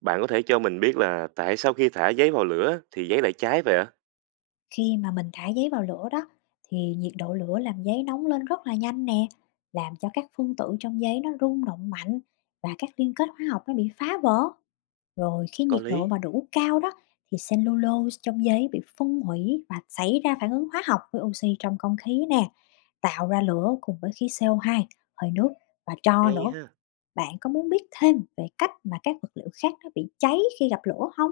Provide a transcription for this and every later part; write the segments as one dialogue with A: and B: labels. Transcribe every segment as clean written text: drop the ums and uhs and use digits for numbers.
A: Bạn có thể cho mình biết là tại sao khi thả giấy vào lửa thì giấy lại cháy vậy ạ?
B: Khi mà mình thả giấy vào lửa đó thì nhiệt độ lửa làm giấy nóng lên rất là nhanh nè, làm cho các phân tử trong giấy nó rung động mạnh và các liên kết hóa học nó bị phá vỡ. Rồi khi
A: Có
B: nhiệt độ
A: lý.
B: mà đủ cao đó thì cellulose trong giấy bị phân hủy và xảy ra phản ứng hóa học với oxy trong không khí nè, tạo ra lửa cùng với khí CO2, hơi nước và tro
A: Hay
B: nữa.
A: ha.
B: Bạn có muốn biết thêm về cách mà các vật liệu khác nó bị cháy khi gặp lửa không?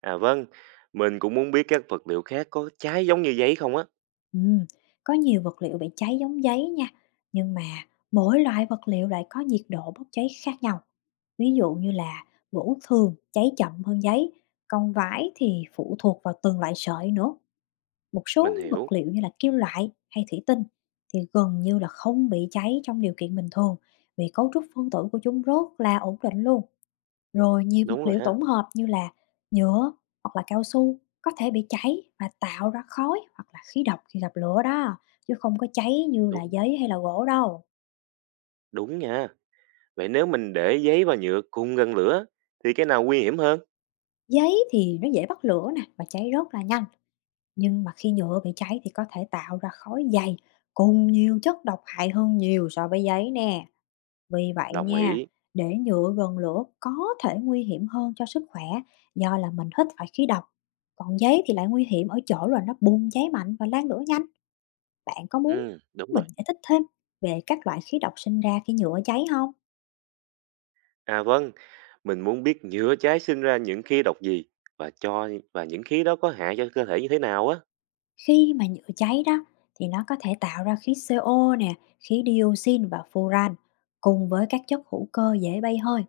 A: À vâng, mình cũng muốn biết các vật liệu khác có cháy giống như giấy không á.
B: Ừm, có nhiều vật liệu bị cháy giống giấy nha, nhưng mà mỗi loại vật liệu lại có nhiệt độ bốc cháy khác nhau. Ví dụ như là gỗ thường cháy chậm hơn giấy, còn vải thì phụ thuộc vào từng loại sợi nữa. Một số
A: Mình
B: những vật
A: hiểu.
B: liệu như là kim loại hay thủy tinh thì gần như là không bị cháy trong điều kiện bình thường, vì cấu trúc phân tử của chúng rất là ổn định luôn. Rồi nhiều
A: Đúng
B: vật
A: rồi
B: liệu
A: ha.
B: tổng hợp như là nhựa hoặc là cao su có thể bị cháy và tạo ra khói hoặc là khí độc khi gặp lửa đó, chứ không có cháy như là
A: Đúng,
B: giấy hay là gỗ đâu.
A: đúng nha. Vậy nếu mình để giấy và nhựa cùng gần lửa thì cái nào nguy hiểm hơn?
B: Giấy thì nó dễ bắt lửa nè và cháy rất là nhanh, nhưng mà khi nhựa bị cháy thì có thể tạo ra khói dày cùng nhiều chất độc hại hơn nhiều so với giấy nè. Vì vậy
A: Đồng
B: nha,
A: ý.
B: để nhựa gần lửa có thể nguy hiểm hơn cho sức khỏe, do là mình hít phải khí độc. Còn giấy thì lại nguy hiểm ở chỗ là nó bùng cháy mạnh và lan lửa nhanh. Bạn có muốn
A: Ừ, đúng
B: mình
A: rồi.
B: giải thích thêm về các loại khí độc sinh ra khi nhựa cháy không?
A: À vâng, mình muốn biết nhựa cháy sinh ra những khí độc gì và cho và những khí đó có hại cho cơ thể như thế nào á.
B: Khi mà nhựa cháy đó thì nó có thể tạo ra khí CO nè, khí dioxin và furan cùng với các chất hữu cơ dễ bay hơi.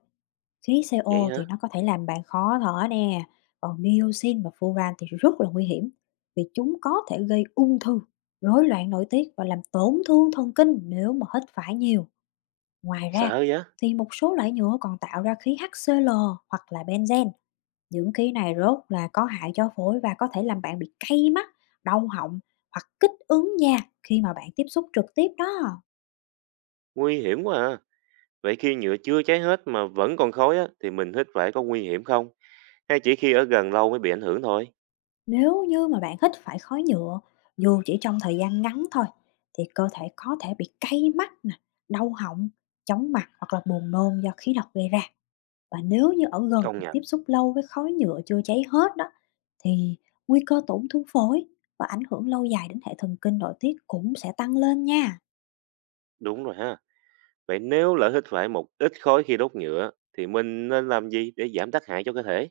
B: Khí
A: Vậy
B: CO thì
A: hả?
B: nó có thể làm bạn khó thở nè, còn dioxin và furan thì rất là nguy hiểm vì chúng có thể gây ung thư, rối loạn nội tiết và làm tổn thương thần kinh nếu mà hít phải nhiều. Ngoài ra
A: Sợ vậy?
B: thì một số loại nhựa còn tạo ra khí HCl hoặc là benzen. Những khí này rốt là có hại cho phổi và có thể làm bạn bị cay mắt, đau họng hoặc kích ứng da khi mà bạn tiếp xúc trực tiếp đó.
A: Nguy hiểm quá à. Vậy khi nhựa chưa cháy hết mà vẫn còn khói á, thì mình hít phải có nguy hiểm không? Hay chỉ khi ở gần lâu mới bị ảnh hưởng thôi?
B: Nếu như mà bạn hít phải khói nhựa dù chỉ trong thời gian ngắn thôi, thì cơ thể có thể bị cay mắt nè, đau họng, chóng mặt hoặc là buồn nôn do khí độc gây ra. Và nếu như ở gần
A: Công
B: hoặc
A: nhận,
B: tiếp xúc lâu với khói nhựa chưa cháy hết đó, thì nguy cơ tổn thương phổi và ảnh hưởng lâu dài đến hệ thần kinh nội tiết cũng sẽ tăng lên nha.
A: đúng rồi ha. Vậy nếu lỡ hít phải một ít khói khi đốt nhựa, thì mình nên làm gì để giảm tác hại cho cơ thể?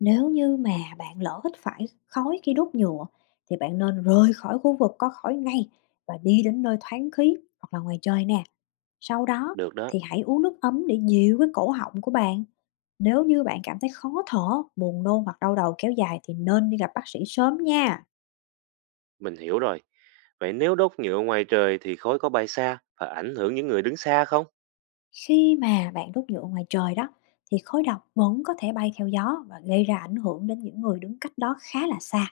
B: Nếu như mà bạn lỡ hít phải khói khi đốt nhựa thì bạn nên rời khỏi khu vực có khói ngay và đi đến nơi thoáng khí hoặc là ngoài trời nè. Sau đó
A: Được đó,
B: thì hãy uống nước ấm để dịu cái cổ họng của bạn. Nếu như bạn cảm thấy khó thở, buồn nôn hoặc đau đầu kéo dài thì nên đi gặp bác sĩ sớm nha.
A: mình hiểu rồi. Vậy nếu đốt nhựa ngoài trời thì khói có bay xa và ảnh hưởng những người đứng xa không?
B: Khi mà bạn đốt nhựa ngoài trời đó, thì khói độc vẫn có thể bay theo gió và gây ra ảnh hưởng đến những người đứng cách đó khá là xa.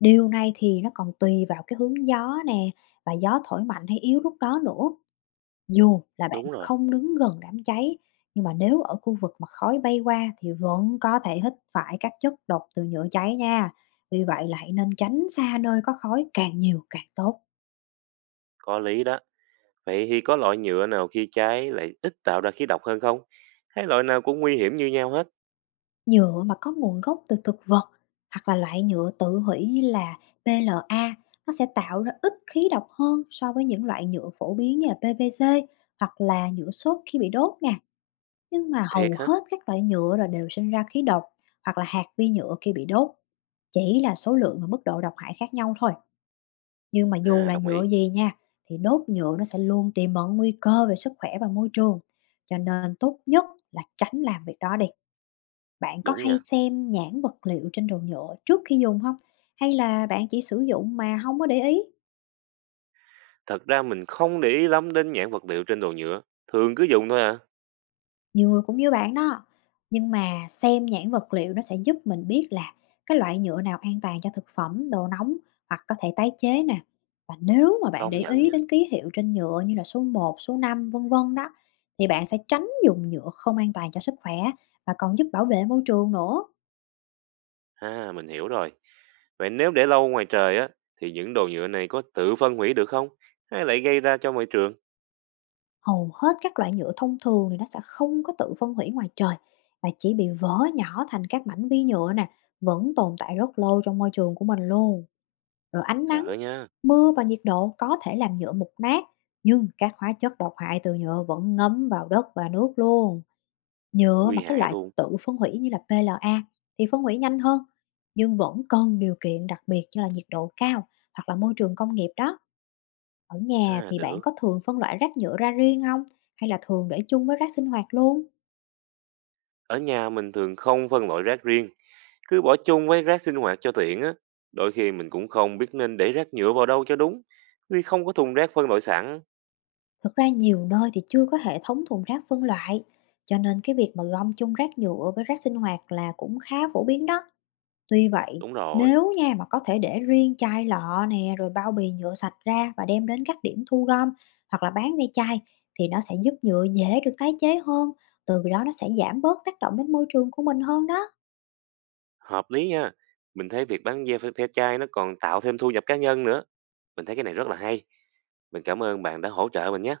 B: Điều này thì nó còn tùy vào cái hướng gió nè và gió thổi mạnh hay yếu lúc đó nữa. Dù là bạn
A: Đúng rồi,
B: không đứng gần đám cháy, nhưng mà nếu ở khu vực mà khói bay qua thì vẫn có thể hít phải các chất độc từ nhựa cháy nha. Vì vậy là hãy nên tránh xa nơi có khói càng nhiều càng tốt.
A: có lý đó. Vậy thì có loại nhựa nào khi cháy lại ít tạo ra khí độc hơn không? Hay loại nào cũng nguy hiểm như nhau hết?
B: Nhựa mà có nguồn gốc từ thực vật hoặc là loại nhựa tự hủy như là PLA, nó sẽ tạo ra ít khí độc hơn so với những loại nhựa phổ biến như là PVC hoặc là nhựa xốp khi bị đốt nè. Nhưng mà
A: Thiệt
B: hầu
A: hả?
B: hết các loại nhựa là đều sinh ra khí độc hoặc là hạt vi nhựa khi bị đốt. Chỉ là số lượng và mức độ độc hại khác nhau thôi. Nhưng mà dù
A: À,
B: là
A: đồng
B: nhựa
A: ý.
B: gì nha, thì đốt nhựa nó sẽ luôn tiềm ẩn nguy cơ về sức khỏe và môi trường. Cho nên tốt nhất là tránh làm việc đó đi. Bạn có
A: Đúng
B: hay
A: nha.
B: xem nhãn vật liệu trên đồ nhựa trước khi dùng không? Hay là bạn chỉ sử dụng mà không có để ý?
A: Thật ra mình không để ý lắm đến nhãn vật liệu trên đồ nhựa, thường cứ dùng thôi à.
B: Nhiều người cũng như bạn đó, nhưng mà xem nhãn vật liệu nó sẽ giúp mình biết là cái loại nhựa nào an toàn cho thực phẩm, đồ nóng hoặc có thể tái chế nè. Và nếu mà bạn
A: Công
B: để
A: nhận
B: ý
A: nha.
B: đến ký hiệu trên nhựa như là số 1, số 5 vân vân đó, thì bạn sẽ tránh dùng nhựa không an toàn cho sức khỏe và còn giúp bảo vệ môi trường nữa.
A: À, mình hiểu rồi. Vậy nếu để lâu ngoài trời á, thì những đồ nhựa này có tự phân hủy được không? Hay lại gây ra cho môi trường?
B: Hầu hết các loại nhựa thông thường thì nó sẽ không có tự phân hủy ngoài trời và chỉ bị vỡ nhỏ thành các mảnh vi nhựa nè, vẫn tồn tại rất lâu trong môi trường của mình luôn. Rồi ánh nắng,
A: Sợ nha,
B: mưa và nhiệt độ có thể làm nhựa mục nát, nhưng các hóa chất độc hại từ nhựa vẫn ngấm vào đất và nước luôn. Nhựa mà
A: nguy
B: cái
A: hại
B: loại
A: luôn.
B: tự phân hủy như là PLA thì phân hủy nhanh hơn, nhưng vẫn cần điều kiện đặc biệt như là nhiệt độ cao hoặc là môi trường công nghiệp đó. Ở nhà
A: À,
B: thì bạn
A: được.
B: có thường phân loại rác nhựa ra riêng không? Hay là thường để chung với rác sinh hoạt luôn?
A: Ở nhà mình thường không phân loại rác riêng, cứ bỏ chung với rác sinh hoạt cho tiện á. Đôi khi mình cũng không biết nên để rác nhựa vào đâu cho đúng, vì không có thùng rác phân loại sẵn.
B: Thực ra nhiều nơi thì chưa có hệ thống thùng rác phân loại, cho nên cái việc mà gom chung rác nhựa với rác sinh hoạt là cũng khá phổ biến đó. Tuy vậy,
A: Đúng rồi,
B: nếu nha mà có thể để riêng chai lọ nè, rồi bao bì nhựa sạch ra và đem đến các điểm thu gom hoặc là bán ve chai, thì nó sẽ giúp nhựa dễ được tái chế hơn, từ đó nó sẽ giảm bớt tác động đến môi trường của mình hơn đó.
A: hợp lý nha. Mình thấy việc bán ve ve chai nó còn tạo thêm thu nhập cá nhân nữa. Mình thấy cái này rất là hay. Mình cảm ơn bạn đã hỗ trợ mình nhé.